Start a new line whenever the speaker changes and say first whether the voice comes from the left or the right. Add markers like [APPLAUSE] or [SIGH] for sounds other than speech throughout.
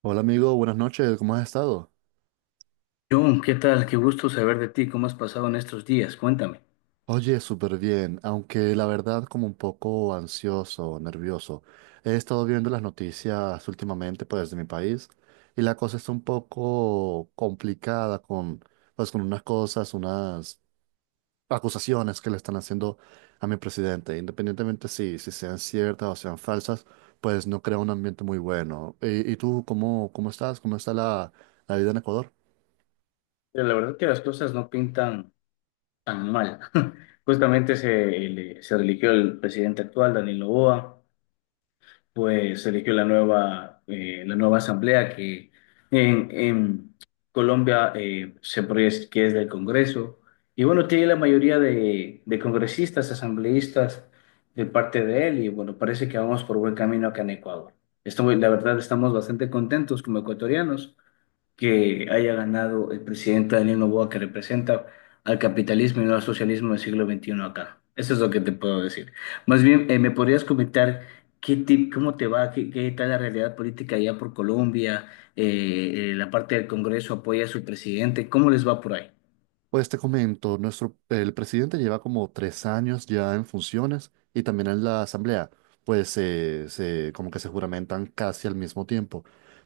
right: Hola amigo, buenas noches, ¿cómo has estado?
left: John, ¿qué tal? Qué gusto saber de ti. ¿Cómo has pasado en estos días? Cuéntame.
right: Oye, súper bien, aunque la verdad como un poco ansioso, nervioso. He estado viendo las noticias últimamente pues de mi país y la cosa está un poco complicada con pues con unas cosas, unas acusaciones que le están haciendo a mi presidente. Independientemente si sean ciertas o sean falsas, pues no crea un ambiente muy bueno. ¿Y tú cómo estás? ¿Cómo está la vida en Ecuador?
left: Pero la verdad que las cosas no pintan tan mal. [LAUGHS] Justamente se religió el presidente actual, Daniel Noboa. Pues se eligió la nueva asamblea que en Colombia, se proyecta que es del Congreso. Y bueno, tiene la mayoría de congresistas, asambleístas de parte de él y bueno, parece que vamos por buen camino acá en Ecuador. Estamos, la verdad, estamos bastante contentos como ecuatorianos que haya ganado el presidente Daniel Noboa que representa al capitalismo y no al socialismo del siglo XXI acá. Eso es lo que te puedo decir. Más bien, ¿me podrías comentar cómo te va, qué tal la realidad política allá por Colombia? La parte del Congreso apoya a su presidente. ¿Cómo les va por ahí?
right: Pues te comento, nuestro, el presidente lleva como 3 años ya en funciones y también en la asamblea, pues se, como que se juramentan casi al mismo tiempo.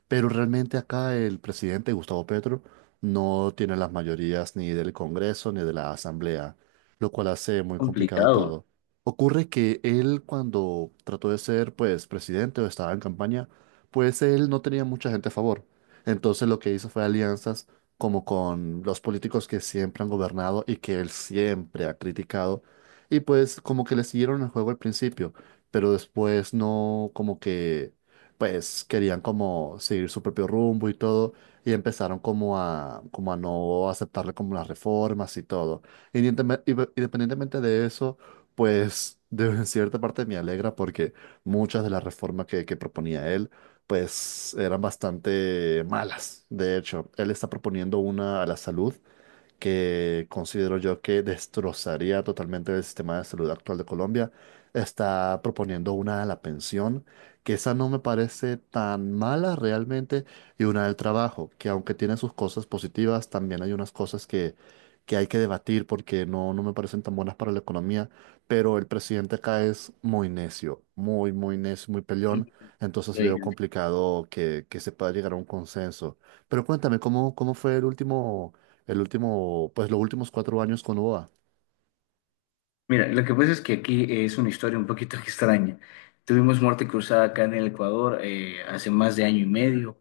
right: Pero realmente acá el presidente Gustavo Petro no tiene las mayorías ni del Congreso ni de la asamblea, lo cual hace muy complicado
left: Complicado.
right: todo. Ocurre que él cuando trató de ser pues presidente o estaba en campaña, pues él no tenía mucha gente a favor. Entonces lo que hizo fue alianzas como con los políticos que siempre han gobernado y que él siempre ha criticado. Y pues como que le siguieron el juego al principio, pero después no como que pues querían como seguir su propio rumbo y todo y empezaron como a como a no aceptarle como las reformas y todo. Independientemente de eso, pues [LAUGHS] de en cierta parte me alegra porque muchas de las reformas que proponía él pues eran bastante malas. De hecho, él está proponiendo una a la salud que considero yo que destrozaría totalmente el sistema de salud actual de Colombia, está proponiendo una a la pensión, que esa no me parece tan mala realmente, y una del trabajo, que aunque tiene sus cosas positivas, también hay unas cosas que hay que debatir porque no me parecen tan buenas para la economía, pero el presidente acá es muy necio, muy peleón, entonces veo
left: Ok.
right: complicado que se pueda llegar a un consenso. Pero cuéntame, ¿cómo, cómo fue el último, pues los últimos 4 años con UOA?
left: Mira, lo que pasa es que aquí es una historia un poquito [LAUGHS] extraña. Tuvimos muerte cruzada acá en el Ecuador, hace más de año y medio.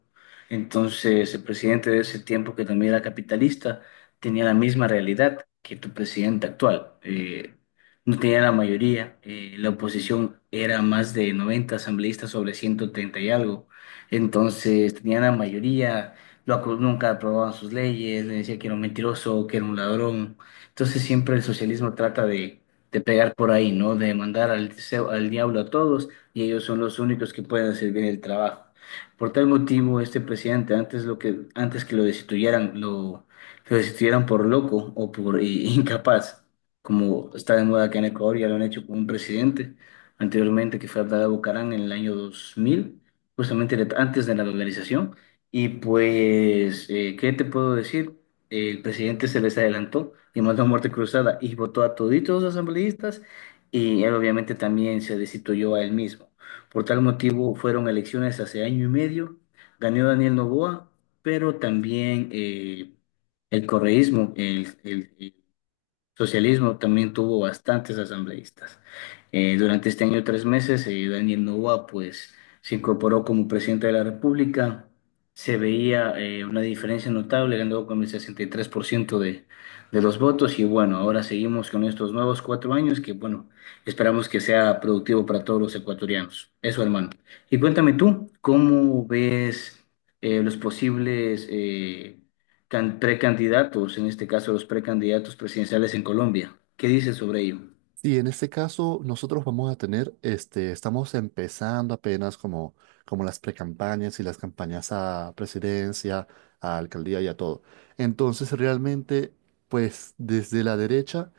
left: Entonces, el presidente de ese tiempo, que también era capitalista, tenía la misma realidad que tu presidente actual. No tenía la mayoría. La oposición era más de 90 asambleístas sobre 130 y algo. Entonces, tenían la mayoría. Nunca aprobaban sus leyes. Le decía que era un mentiroso, que era un ladrón. Entonces, siempre el socialismo trata de pegar por ahí, ¿no? De mandar al diablo a todos y ellos son los únicos que pueden hacer bien el trabajo. Por tal motivo, este presidente, antes, antes que lo destituyeran, lo destituyeran por loco o por [LAUGHS] incapaz, como está de moda acá en Ecuador, ya lo han hecho con un presidente anteriormente que fue Abdalá Bucarán en el año 2000, justamente antes de la dolarización. Y pues, ¿qué te puedo decir? El presidente se les adelantó y mandó a muerte cruzada y votó a toditos los asambleístas y él obviamente también se destituyó a él mismo. Por tal motivo fueron elecciones hace año y medio, ganó Daniel Noboa, pero también el correísmo, el socialismo también tuvo bastantes asambleístas. Durante este año 3 meses, Daniel Noboa pues, se incorporó como presidente de la República. Se veía, una diferencia notable, ganó con el 63% de los votos y bueno, ahora seguimos con estos nuevos 4 años que bueno, esperamos que sea productivo para todos los ecuatorianos. Eso, hermano. Y cuéntame tú, ¿cómo ves, los posibles precandidatos, en este caso los precandidatos presidenciales en Colombia? ¿Qué dices sobre ello?
right: Y en este caso, nosotros vamos a tener, este, estamos empezando apenas como, como las precampañas y las campañas a presidencia, a alcaldía y a todo. Entonces, realmente, pues desde la derecha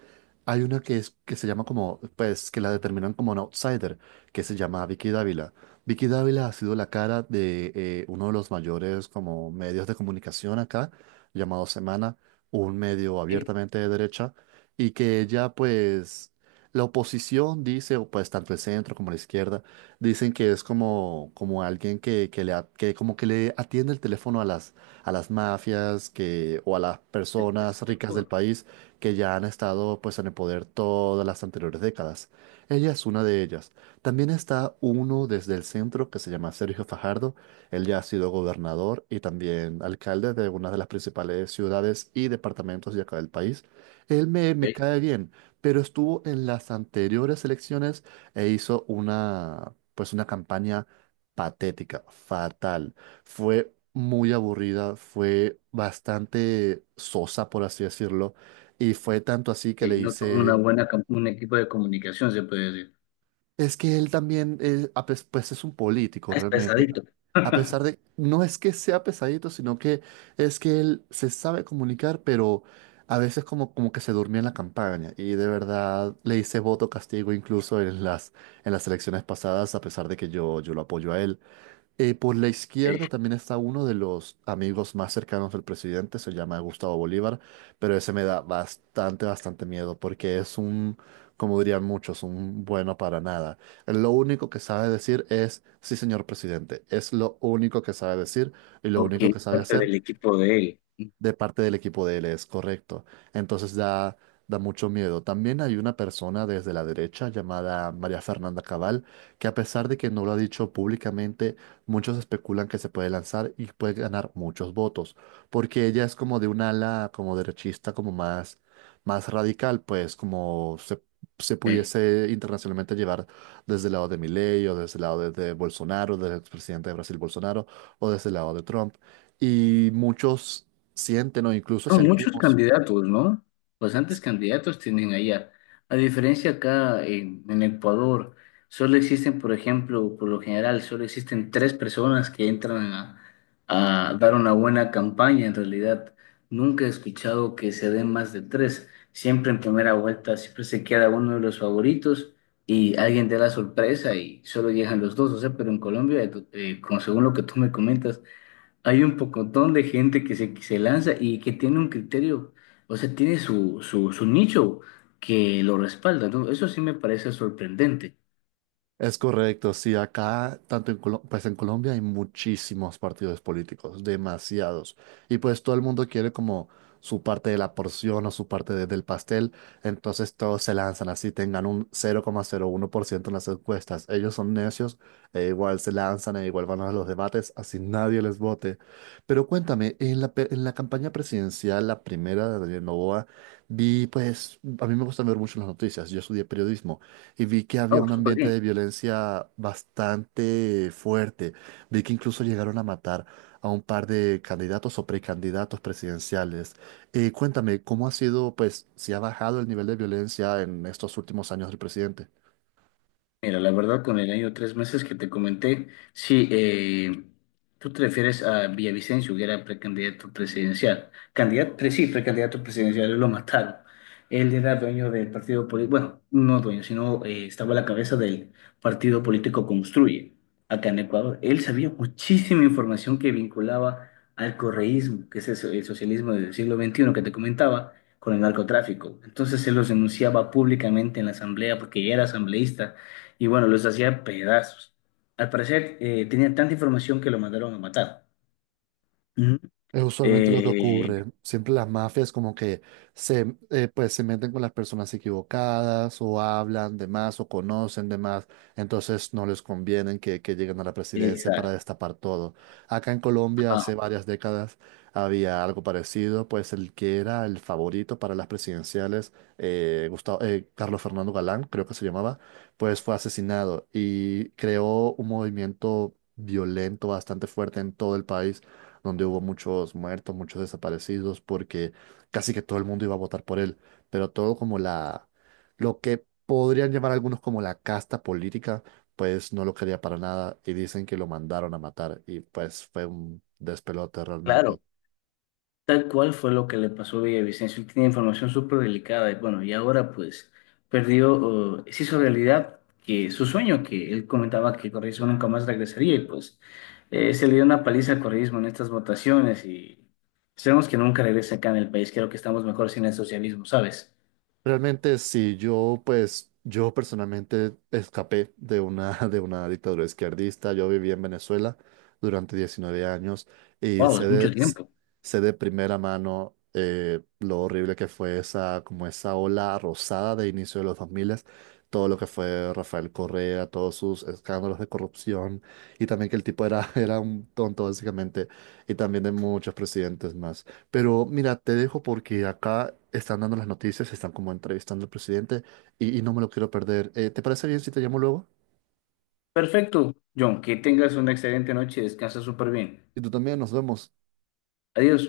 right: hay una que, es, que se llama como, pues que la determinan como un outsider, que se llama Vicky Dávila. Vicky Dávila ha sido la cara de uno de los mayores como medios de comunicación acá, llamado Semana, un medio
left: Sí,
right: abiertamente de derecha y que ella pues la oposición dice, o pues tanto el centro como la izquierda, dicen que es como, como alguien que le, a- que como que le atiende el teléfono a las mafias que, o a las
left: el
right: personas ricas del
left: PSPU,
right: país que ya han estado pues en el poder todas las anteriores décadas. Ella es una de ellas. También está uno desde el centro que se llama Sergio Fajardo. Él ya ha sido gobernador y también alcalde de una de las principales ciudades y departamentos de acá del país. Él me
left: eh,
right: cae bien pero estuvo en las anteriores elecciones e hizo una, pues una campaña patética, fatal. Fue muy aburrida, fue bastante sosa, por así decirlo, y fue tanto así que le
left: no tuvo una
right: hice
left: un equipo de comunicación, se puede decir.
right: es que él también, a pes- pues es un político
left: Ah, es
right: realmente.
left: pesadito.
right: A pesar
left: [LAUGHS]
right: de, no es que sea pesadito, sino que es que él se sabe comunicar, pero a veces como, como que se durmió en la campaña. Y de verdad le hice voto castigo incluso en las elecciones pasadas, a pesar de que yo lo apoyo a él. Por la
left: Eh,
right: izquierda también está uno de los amigos más cercanos del presidente, se llama Gustavo Bolívar, pero ese me da bastante, bastante miedo porque es un, como dirían muchos, un bueno para nada. Él lo único que sabe decir es, sí, señor presidente, es lo único que sabe decir y lo
left: Ok,
right: único que sabe
left: parte
right: hacer
left: del equipo de él.
right: de parte del equipo de él, es correcto. Entonces da mucho miedo. También hay una persona desde la derecha llamada María Fernanda Cabal, que a pesar de que no lo ha dicho públicamente, muchos especulan que se puede lanzar y puede ganar muchos votos, porque ella es como de un ala como derechista, como más, más radical, pues como se
left: Ok.
right: pudiese internacionalmente llevar desde el lado de Milei o desde el lado de Bolsonaro, del expresidente de Brasil Bolsonaro o desde el lado de Trump. Y muchos sienten o incluso
left: Son muchos
right: sentimos.
left: candidatos, ¿no? Bastantes candidatos tienen allá. A diferencia acá en Ecuador, solo existen, por ejemplo, por lo general, solo existen tres personas que entran a dar una buena campaña. En realidad, nunca he escuchado que se den más de tres. Siempre en primera vuelta, siempre se queda uno de los favoritos y alguien te da la sorpresa y solo llegan los dos. O sea, pero en Colombia, como según lo que tú me comentas, hay un pocotón de gente que se lanza y que tiene un criterio, o sea, tiene su nicho que lo respalda, ¿no? Eso sí me parece sorprendente.
right: Es correcto, sí, acá, tanto en Colo- pues en Colombia hay muchísimos partidos políticos, demasiados. Y pues todo el mundo quiere como su parte de la porción o su parte de- del pastel, entonces todos se lanzan así, tengan un 0,01% en las encuestas. Ellos son necios, e igual se lanzan e igual van a los debates, así nadie les vote. Pero cuéntame, en pe- en la campaña presidencial, la primera de Daniel Noboa, vi pues, a mí me gusta ver mucho las noticias, yo estudié periodismo y vi que había
left: Ah,
right: un
left: súper
right: ambiente
left: bien.
right: de violencia bastante fuerte. Vi que incluso llegaron a matar a un par de candidatos o precandidatos presidenciales. Cuéntame, ¿cómo ha sido, pues, si ha bajado el nivel de violencia en estos últimos años del presidente?
left: Mira, la verdad, con el año de 3 meses que te comenté, sí, tú te refieres a Villavicencio, que era precandidato presidencial. Sí, precandidato presidencial, lo mataron. Él era dueño del partido político, bueno, no dueño, sino, estaba a la cabeza del partido político Construye, acá en Ecuador. Él sabía muchísima información que vinculaba al correísmo, que es el socialismo del siglo XXI que te comentaba, con el narcotráfico. Entonces él los denunciaba públicamente en la asamblea porque ya era asambleísta y bueno, los hacía pedazos. Al parecer, tenía tanta información que lo mandaron a matar. Ujú.
right: Es usualmente lo que
left: Eh,
right: ocurre. Siempre las mafias como que se, pues, se meten con las personas equivocadas o hablan de más o conocen de más. Entonces no les conviene que lleguen a la presidencia para
left: exacto.
right: destapar todo. Acá en Colombia
left: Ah,
right: hace varias décadas había algo parecido, pues el que era el favorito para las presidenciales, Gustavo- Carlos Fernando Galán, creo que se llamaba, pues fue asesinado y creó un movimiento violento bastante fuerte en todo el país donde hubo muchos muertos, muchos desaparecidos, porque casi que todo el mundo iba a votar por él, pero todo como la, lo que podrían llamar algunos como la casta política, pues no lo quería para nada y dicen que lo mandaron a matar y pues fue un despelote
left: claro.
right: realmente.
left: Tal cual fue lo que le pasó a Villavicencio. Él tenía información súper delicada y bueno, y ahora pues perdió, se hizo realidad que su sueño, que él comentaba que Correísmo nunca más regresaría y pues, se le dio una paliza a Correísmo en estas votaciones y sabemos que nunca regresa acá en el país. Creo que estamos mejor sin el socialismo, ¿sabes?
right: Realmente sí, yo pues yo personalmente escapé de una, [LAUGHS] de una dictadura izquierdista, yo viví en Venezuela durante 19 años y
left: Wow, es mucho tiempo.
right: sé de primera mano lo horrible que fue esa, como esa ola rosada de inicio de los 2000, todo lo que fue Rafael Correa, todos sus escándalos de corrupción y también que el tipo era, [LAUGHS] era un tonto básicamente y también de muchos presidentes más. Pero mira, te dejo porque acá están dando las noticias, están como entrevistando al presidente y no me lo quiero perder. ¿Te parece bien si te llamo luego?
left: Perfecto, John, que tengas una excelente noche y descansa súper bien.
right: Y tú también, nos vemos.
left: Adiós.